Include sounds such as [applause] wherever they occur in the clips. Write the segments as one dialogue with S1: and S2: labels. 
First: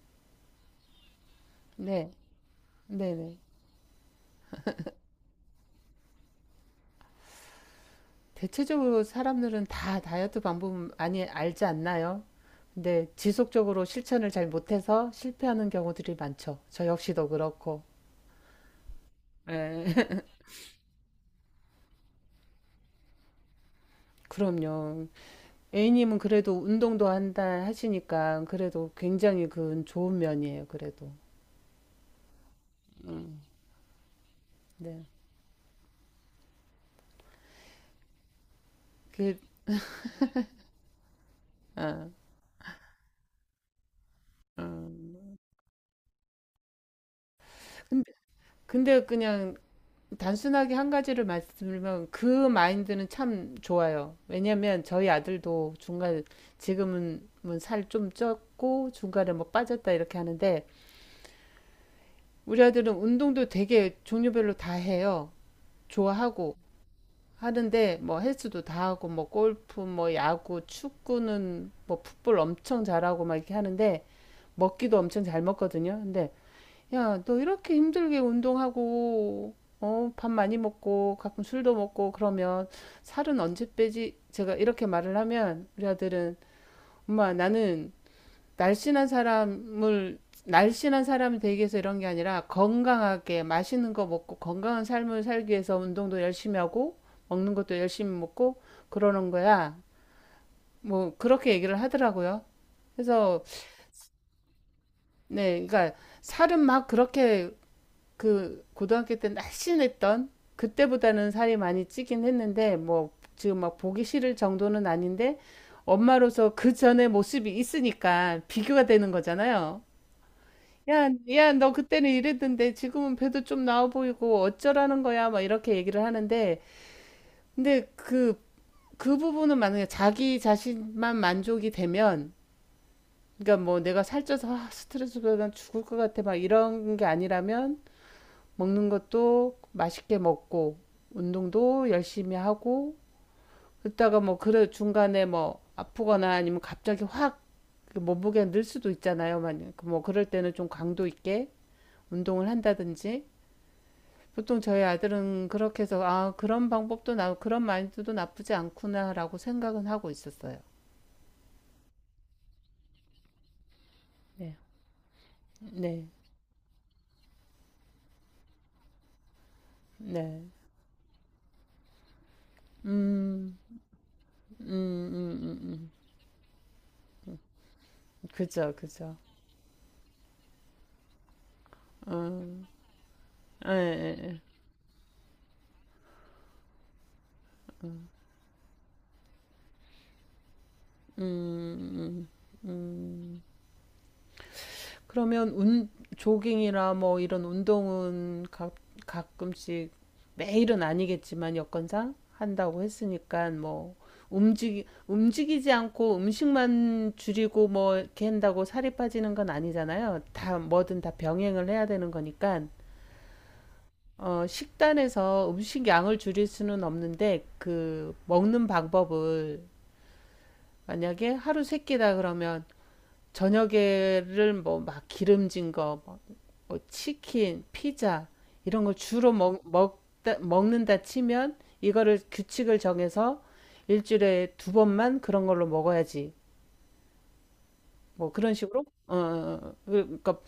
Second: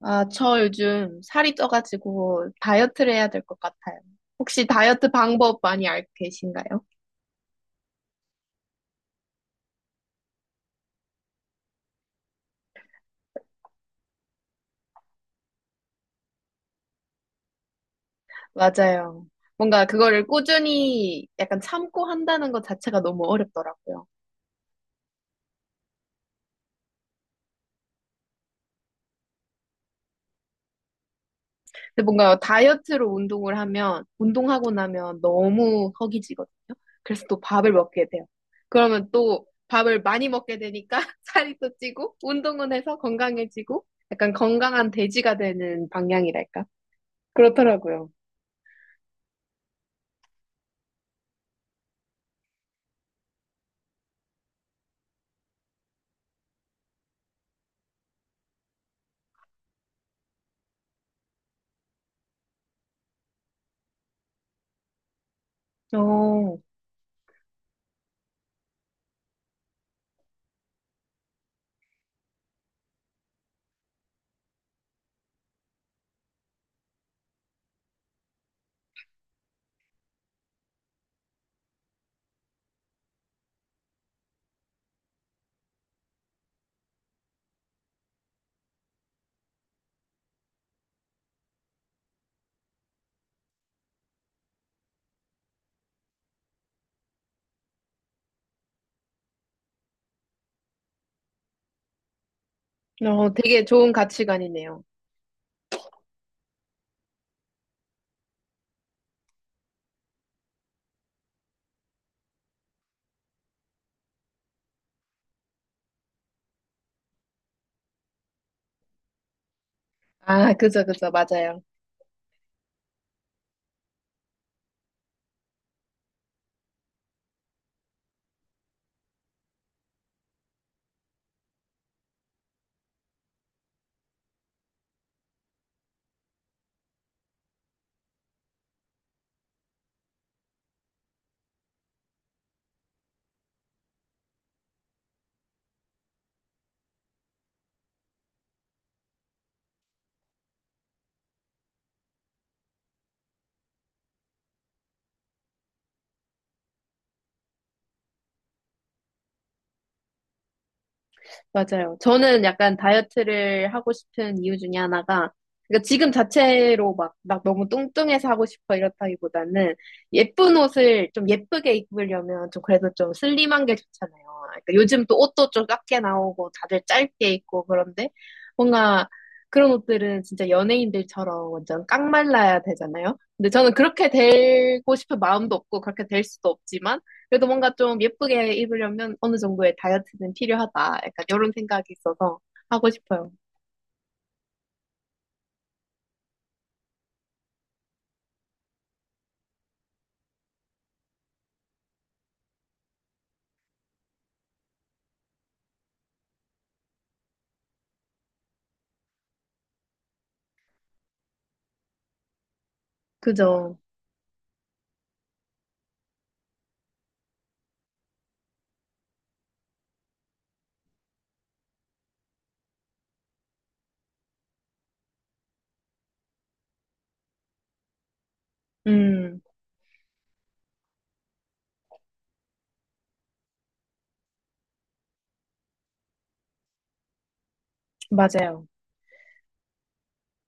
S1: 아, 저 요즘 살이
S2: 네,
S1: 쪄가지고 다이어트를 해야
S2: 네네.
S1: 될 것 같아요. 혹시 다이어트 방법 많이 알고 계신가요?
S2: 대체적으로 사람들은 다 다이어트 방법 많이 알지 않나요? 근데 지속적으로 실천을 잘 못해서 실패하는 경우들이 많죠. 저 역시도 그렇고.
S1: 맞아요. 뭔가
S2: 예.
S1: 그거를
S2: [laughs]
S1: 꾸준히 약간 참고 한다는 것 자체가 너무 어렵더라고요.
S2: 그럼요. A님은 그래도 운동도 한다 하시니까 그래도 굉장히 그건 좋은 면이에요. 그래도.
S1: 근데 뭔가 다이어트로 운동을 하면, 운동하고
S2: 네.
S1: 나면 너무 허기지거든요. 그래서 또 밥을 먹게 돼요. 그러면
S2: 그,
S1: 또 밥을 많이 먹게 되니까 [laughs] 살이 또
S2: 아,
S1: 찌고, 운동은 해서 건강해지고, 약간 건강한
S2: 음.
S1: 돼지가 되는 방향이랄까? 그렇더라고요.
S2: 근데, 근데 그냥 단순하게 한 가지를 말씀드리면 그 마인드는 참 좋아요. 왜냐면 저희 아들도 중간 지금은 뭐 살좀 쪘고 중간에 뭐 빠졌다 이렇게 하는데 우리 아들은 운동도 되게 종류별로 다 해요. 좋아하고
S1: 어,
S2: 하는데 뭐 헬스도 다 하고 뭐 골프 뭐 야구 축구는 뭐 풋볼 엄청 잘하고 막 이렇게 하는데 먹기도 엄청 잘 먹거든요. 근데 야, 너 이렇게 힘들게 운동하고, 어, 밥 많이 먹고, 가끔 술도 먹고, 그러면 살은 언제 빼지? 제가 이렇게 말을 하면 우리 아들은, 엄마, 나는 날씬한 사람을, 날씬한 사람이 되기 위해서 이런 게 아니라 건강하게 맛있는 거 먹고 건강한 삶을 살기 위해서 운동도 열심히 하고, 먹는 것도 열심히 먹고, 그러는 거야. 뭐, 그렇게 얘기를 하더라고요.
S1: 어,
S2: 그래서,
S1: 되게 좋은 가치관이네요.
S2: 네, 그러니까 살은 막 그렇게 그 고등학교 때 날씬했던 그때보다는 살이 많이 찌긴 했는데 뭐 지금 막 보기 싫을 정도는 아닌데 엄마로서 그 전에 모습이 있으니까 비교가 되는 거잖아요.
S1: 아, 그죠, 그죠.
S2: 야, 야,
S1: 맞아요.
S2: 너 그때는 이랬는데 지금은 배도 좀 나와 보이고 어쩌라는 거야? 막 이렇게 얘기를 하는데 근데 그 부분은 만약에 자기 자신만 만족이 되면 그러니까 뭐 내가 살쪄서 아, 스트레스 받아 죽을 것 같아 막 이런 게 아니라면 먹는 것도 맛있게 먹고 운동도 열심히 하고 그러다가 뭐 그래 중간에 뭐 아프거나 아니면 갑자기 확 그 몸무게가 늘 수도 있잖아요. 만약 뭐 그럴 때는 좀 강도 있게 운동을 한다든지 보통 저희 아들은 그렇게 해서 아 그런 방법도 나 그런 마인드도 나쁘지 않구나라고 생각은 하고 있었어요.
S1: 맞아요. 저는 약간 다이어트를 하고 싶은 이유
S2: 네,
S1: 중에 하나가, 그러니까
S2: 네,
S1: 지금 자체로 막 너무 뚱뚱해서 하고 싶어 이렇다기보다는
S2: 네.
S1: 예쁜 옷을 좀 예쁘게 입으려면 좀 그래도 좀
S2: 음,
S1: 슬림한 게 좋잖아요.
S2: 음,
S1: 그러니까 요즘 또
S2: 음,
S1: 옷도
S2: 음,
S1: 좀
S2: 음.
S1: 작게 나오고 다들 짧게 입고 그런데
S2: 그죠,
S1: 뭔가
S2: 그죠.
S1: 그런 옷들은 진짜 연예인들처럼 완전 깡말라야
S2: 음,
S1: 되잖아요. 근데
S2: 예,
S1: 저는 그렇게
S2: 예, 예.
S1: 되고 싶은 마음도 없고 그렇게 될 수도 없지만 그래도 뭔가 좀 예쁘게 입으려면 어느 정도의 다이어트는 필요하다. 약간 이런 생각이 있어서 하고 싶어요.
S2: 그러면 조깅이나 뭐 이런 운동은 가끔씩 매일은 아니겠지만 여건상 한다고 했으니까 뭐 움직이지 않고 음식만 줄이고 뭐 이렇게 한다고 살이 빠지는 건 아니잖아요. 다 뭐든 다 병행을 해야 되는 거니까
S1: 그죠?
S2: 어, 식단에서 음식 양을 줄일 수는 없는데 그 먹는 방법을 만약에 하루 세 끼다 그러면 저녁에를 뭐 막 기름진 거, 뭐, 뭐 치킨, 피자 이런 걸 주로
S1: 음,
S2: 먹는다 치면 이거를 규칙을 정해서 일주일에 두 번만 그런 걸로 먹어야지. 뭐 그런
S1: 맞아요.
S2: 식으로. 어, 어, 어. 그러니까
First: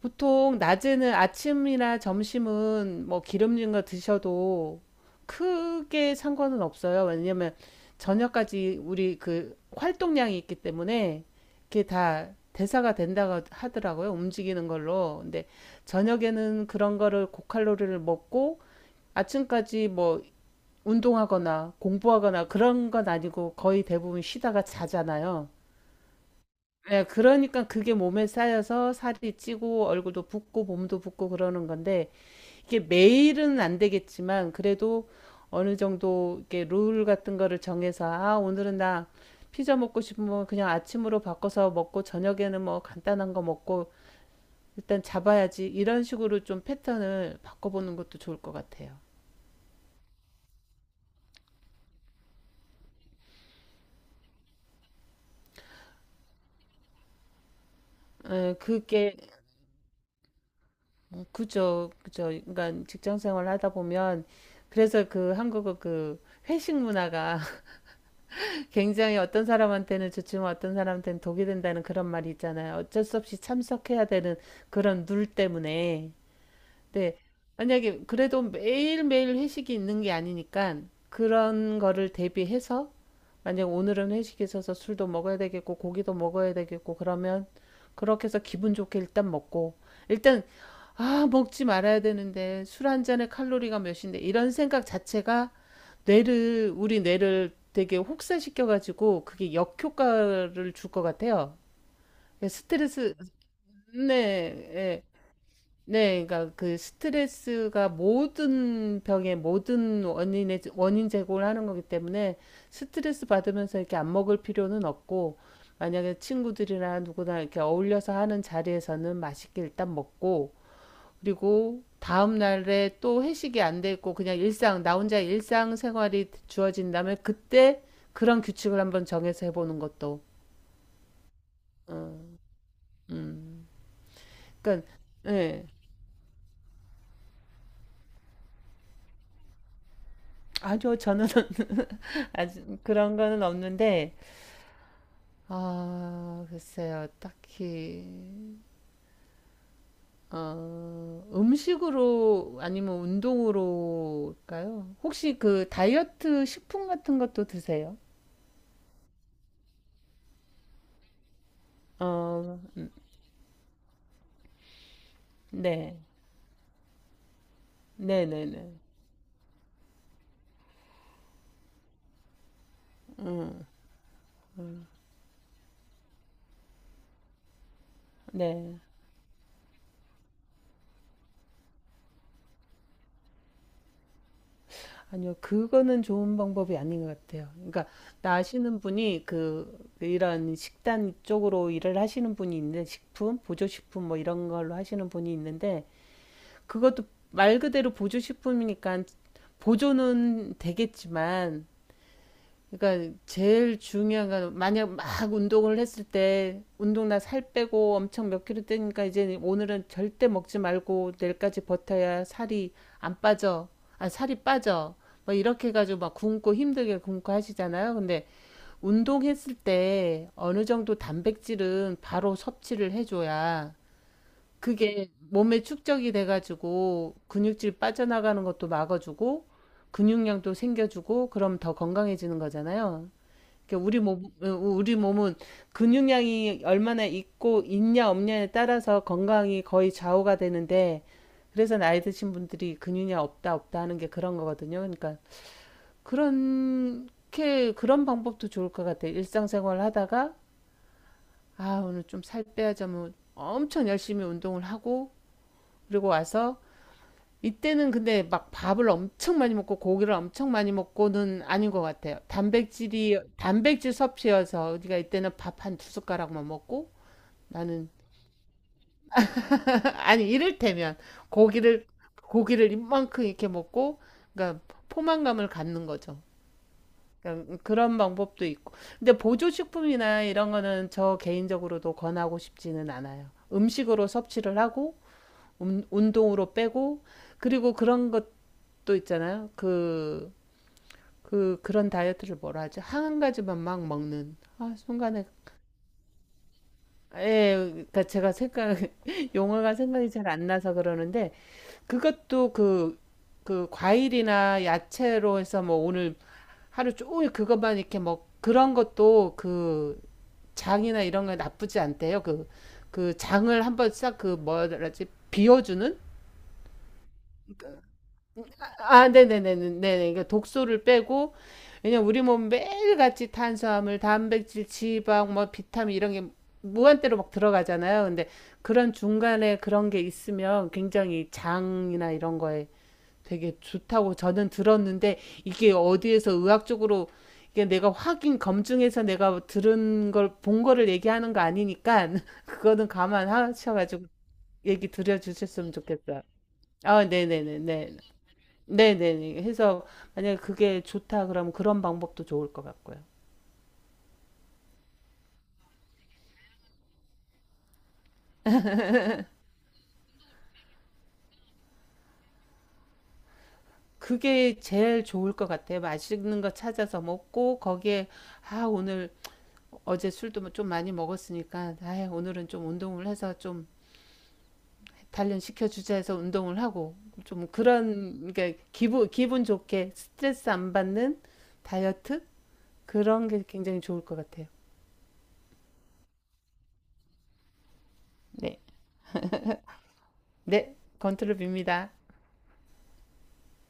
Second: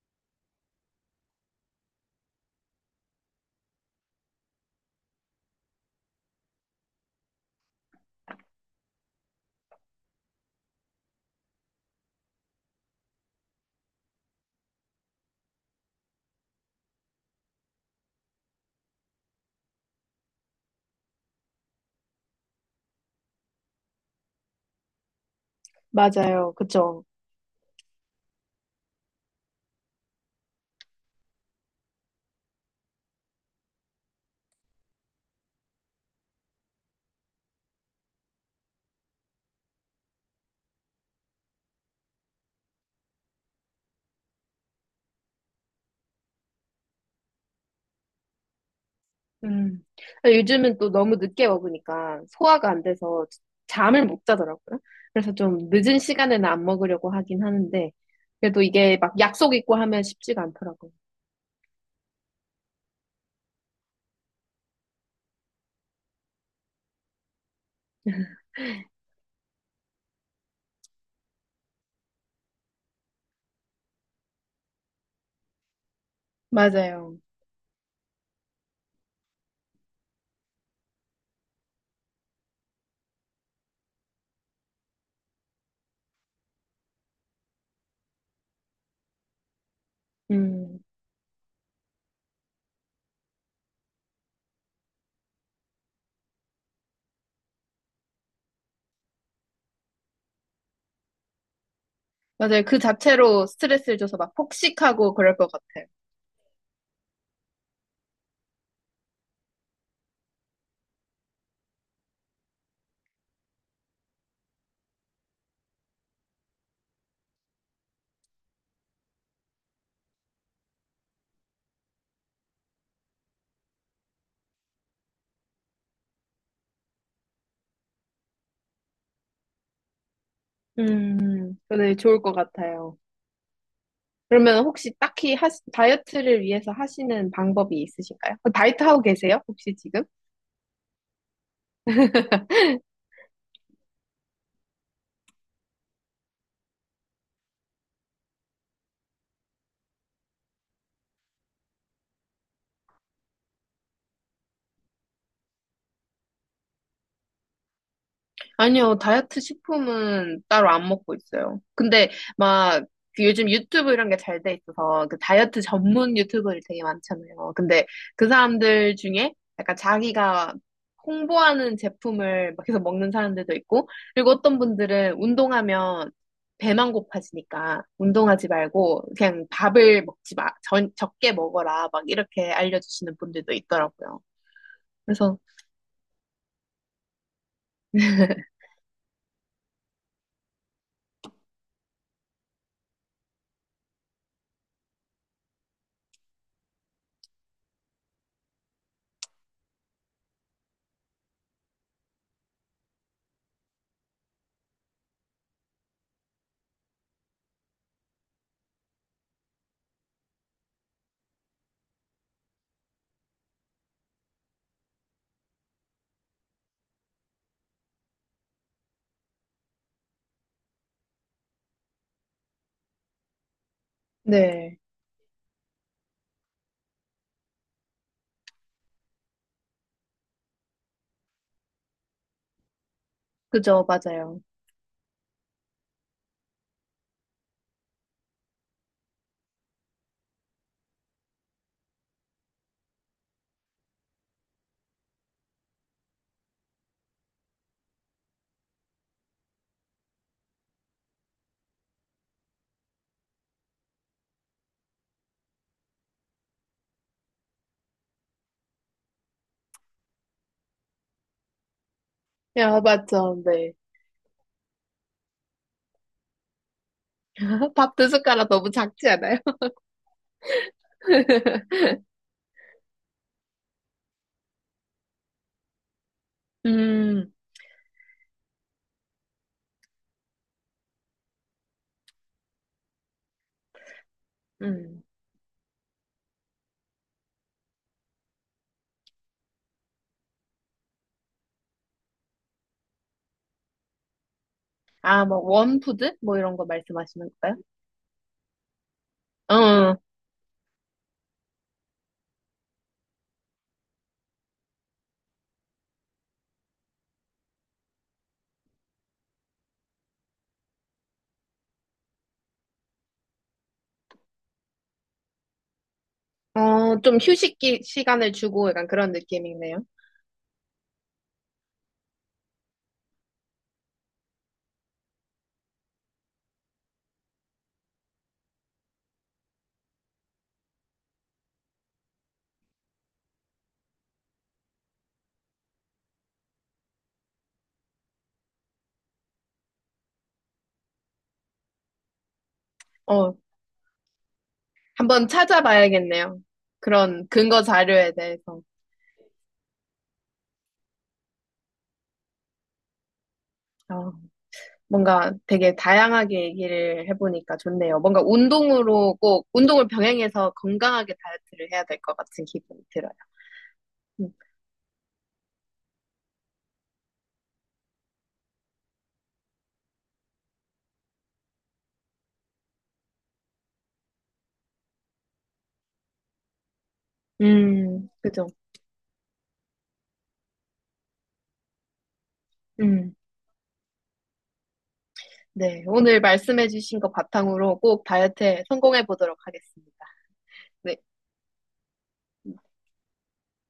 S2: 보통 낮에는 아침이나 점심은 뭐 기름진 거 드셔도 크게 상관은 없어요. 왜냐면 저녁까지 우리 그 활동량이 있기 때문에 그게 다 대사가 된다고 하더라고요. 움직이는 걸로. 근데 저녁에는 그런 거를 고칼로리를 먹고 아침까지 뭐 운동하거나 공부하거나 그런 건 아니고 거의 대부분 쉬다가 자잖아요.
S1: 맞아요. 그죠?
S2: 예, 그러니까 그게 몸에 쌓여서 살이 찌고 얼굴도 붓고 몸도 붓고 그러는 건데 이게 매일은 안 되겠지만 그래도 어느 정도 이렇게 룰 같은 거를 정해서 아, 오늘은 나 피자 먹고 싶으면 그냥 아침으로 바꿔서 먹고 저녁에는 뭐 간단한 거 먹고 일단 잡아야지 이런 식으로 좀 패턴을 바꿔보는 것도 좋을 것 같아요.
S1: 음. 요즘은 또 너무 늦게 먹으니까 소화가 안 돼서 잠을 못 자더라고요. 그래서 좀 늦은 시간에는 안 먹으려고 하긴 하는데,
S2: 예,
S1: 그래도 이게
S2: 그게
S1: 막 약속 있고 하면 쉽지가 않더라고요.
S2: 어, 그죠, 그죠. 그러니까 직장 생활 하다 보면 그래서 그 한국어 그 회식 문화가 굉장히 어떤 사람한테는 좋지만 어떤 사람한테는 독이 된다는 그런 말이 있잖아요. 어쩔 수 없이 참석해야 되는 그런 룰 때문에. 근데
S1: 맞아요.
S2: 만약에 그래도 매일매일 회식이 있는 게 아니니까 그런 거를 대비해서 만약 오늘은 회식이 있어서 술도 먹어야 되겠고 고기도 먹어야 되겠고 그러면 그렇게 해서 기분 좋게 일단 먹고 일단
S1: 음,
S2: 아 먹지 말아야 되는데 술 한 잔에 칼로리가 몇인데 이런 생각 자체가 뇌를 우리 뇌를 되게 혹사시켜 가지고 그게 역효과를 줄 것 같아요. 그러니까
S1: 맞아요. 그
S2: 스트레스
S1: 자체로 스트레스를 줘서 막
S2: 네, 예.
S1: 폭식하고 그럴 것 같아요.
S2: 네, 그러니까 그 스트레스가 모든 병의 모든 원인의 원인 제공을 하는 거기 때문에 스트레스 받으면서 이렇게 안 먹을 필요는 없고 만약에 친구들이나 누구나 이렇게 어울려서 하는 자리에서는 맛있게 일단 먹고 그리고 다음 날에 또 회식이 안 돼 있고 그냥 일상 나 혼자 일상 생활이 주어진다면 그때 그런 규칙을 한번 정해서 해보는 것도
S1: 근데 좋을 것
S2: 음,
S1: 같아요.
S2: 음.
S1: 그러면
S2: 그러니까
S1: 혹시 딱히
S2: 예.
S1: 다이어트를 위해서 하시는 방법이 있으신가요? 그 다이어트 하고 계세요? 혹시 지금?
S2: 아니요, 저는 [laughs] 아직 그런 거는 없는데 아, 글쎄요. 딱히, 어, 음식으로 아니면 운동으로일까요? 혹시 그 다이어트 식품 같은 것도 드세요?
S1: 아니요, 다이어트 식품은 따로 안 먹고 있어요. 근데
S2: 어,
S1: 막그 요즘 유튜브 이런 게 잘 돼 있어서 그 다이어트
S2: 네.
S1: 전문 유튜버들 되게 많잖아요. 근데 그
S2: 네네네.
S1: 사람들 중에 약간 자기가 홍보하는 제품을 막 계속 먹는 사람들도 있고, 그리고 어떤 분들은 운동하면 배만 고파지니까 운동하지
S2: 네.
S1: 말고 그냥 밥을 먹지 마, 적게 먹어라, 막 이렇게 알려주시는 분들도 있더라고요.
S2: 아니요,
S1: 그래서,
S2: 그거는 좋은 방법이 아닌 것 같아요. 그러니까, 나시는 분이 그, 이런 식단 쪽으로 일을 하시는 분이 있는데, 식품, 보조식품 뭐 이런 걸로 하시는 분이 있는데, 그것도 말 그대로 보조식품이니까 보조는 되겠지만, 그러니까 제일 중요한 건 만약 막 운동을 했을 때 운동 나 살 빼고 엄청 몇 킬로 떼니까 이제 오늘은 절대 먹지 말고 내일까지 버텨야 살이 안 빠져. 아, 살이 빠져. 뭐 이렇게 해가지고 막 굶고 힘들게 굶고 하시잖아요. 근데 운동했을 때 어느 정도 단백질은 바로 섭취를 해줘야
S1: 네,
S2: 그게 몸에 축적이 돼가지고 근육질 빠져나가는 것도 막아주고 근육량도 생겨주고 그럼 더 건강해지는 거잖아요.
S1: 그죠,
S2: 그러니까 우리 몸,
S1: 맞아요.
S2: 어, 우리 몸은 근육량이 얼마나 있고 있냐 없냐에 따라서 건강이 거의 좌우가 되는데 그래서 나이 드신 분들이 근육량 없다 없다 하는 게 그런 거거든요. 그러니까 그렇게 그런 방법도 좋을 것 같아요. 일상생활 하다가 아 오늘 좀 살 빼야지 하면 엄청 열심히 운동을 하고 그리고 와서 이때는 근데 막 밥을 엄청 많이 먹고 고기를 엄청 많이 먹고는 아닌 것 같아요.
S1: 야,
S2: 단백질이
S1: 맞죠, 네.
S2: 단백질 섭취여서 우리가 이때는 밥 한 두 숟가락만 먹고
S1: [laughs]
S2: 나는
S1: 밥 두 숟가락 너무 작지 않아요?
S2: [laughs] 아니 이를테면
S1: [laughs]
S2: 고기를 고기를 이만큼 이렇게 먹고 그러니까 포만감을 갖는 거죠.
S1: 음,
S2: 그러니까 그런 방법도 있고. 근데 보조식품이나 이런 거는 저 개인적으로도 권하고 싶지는 않아요. 음식으로 섭취를 하고
S1: 음.
S2: 운동으로 빼고 그리고 그런 것도 있잖아요. 그 그런 다이어트를 뭐라 하죠? 한 가지만 막 먹는. 아,
S1: 아,
S2: 순간에
S1: 뭐, 원푸드? 뭐 이런 거 말씀하시는
S2: 예,
S1: 건가요?
S2: 그러니까 제가 생각 [laughs] 용어가
S1: 어,
S2: 생각이 잘 안 나서 그러는데 그것도 그 과일이나 야채로 해서 뭐 오늘 하루 종일 그것만 이렇게 먹 그런 것도 그 장이나 이런 거 나쁘지 않대요. 그 장을 한번 싹 그 뭐라지 비워주는
S1: 어, 좀 휴식기 시간을 주고 약간
S2: 아,
S1: 그런
S2: 네네네네.
S1: 느낌이네요.
S2: 네네. 그러니까 독소를 빼고, 왜냐면 우리 몸 매일같이 탄수화물, 단백질, 지방, 뭐 비타민 이런 게 무한대로 막 들어가잖아요. 근데 그런 중간에 그런 게 있으면 굉장히 장이나 이런 거에 되게 좋다고 저는 들었는데 이게 어디에서 의학적으로 이게 내가 확인 검증해서 내가 들은 걸 본 거를 얘기하는 거 아니니까 [laughs] 그거는
S1: 어,
S2: 감안하셔가지고 얘기
S1: 한번
S2: 드려주셨으면 좋겠어요.
S1: 찾아봐야겠네요.
S2: 아,
S1: 그런 근거
S2: 네네네네.
S1: 자료에 대해서.
S2: 네네네. 해서 만약에 그게 좋다 그러면 그런 방법도 좋을 것 같고요.
S1: 어, 뭔가 되게 다양하게 얘기를 해보니까 좋네요. 뭔가 운동으로 꼭, 운동을 병행해서 건강하게 다이어트를 해야 될 것 같은 기분이 들어요. 음,
S2: 그게 제일 좋을 것 같아요. 맛있는 거 찾아서 먹고 거기에 아 오늘 어제 술도 뭐 좀 많이 먹었으니까 아 오늘은 좀 운동을 해서 좀 단련시켜 주자 해서 운동을 하고 좀 그런
S1: 그죠.
S2: 그 기분 좋게 스트레스 안 받는 다이어트
S1: 음.
S2: 그런 게 굉장히 좋을 것 같아요.
S1: 네, 오늘 말씀해주신 거 바탕으로 꼭
S2: 네.
S1: 다이어트에 성공해 보도록 하겠습니다.
S2: 네.
S1: 네.
S2: 건투를 빕니다.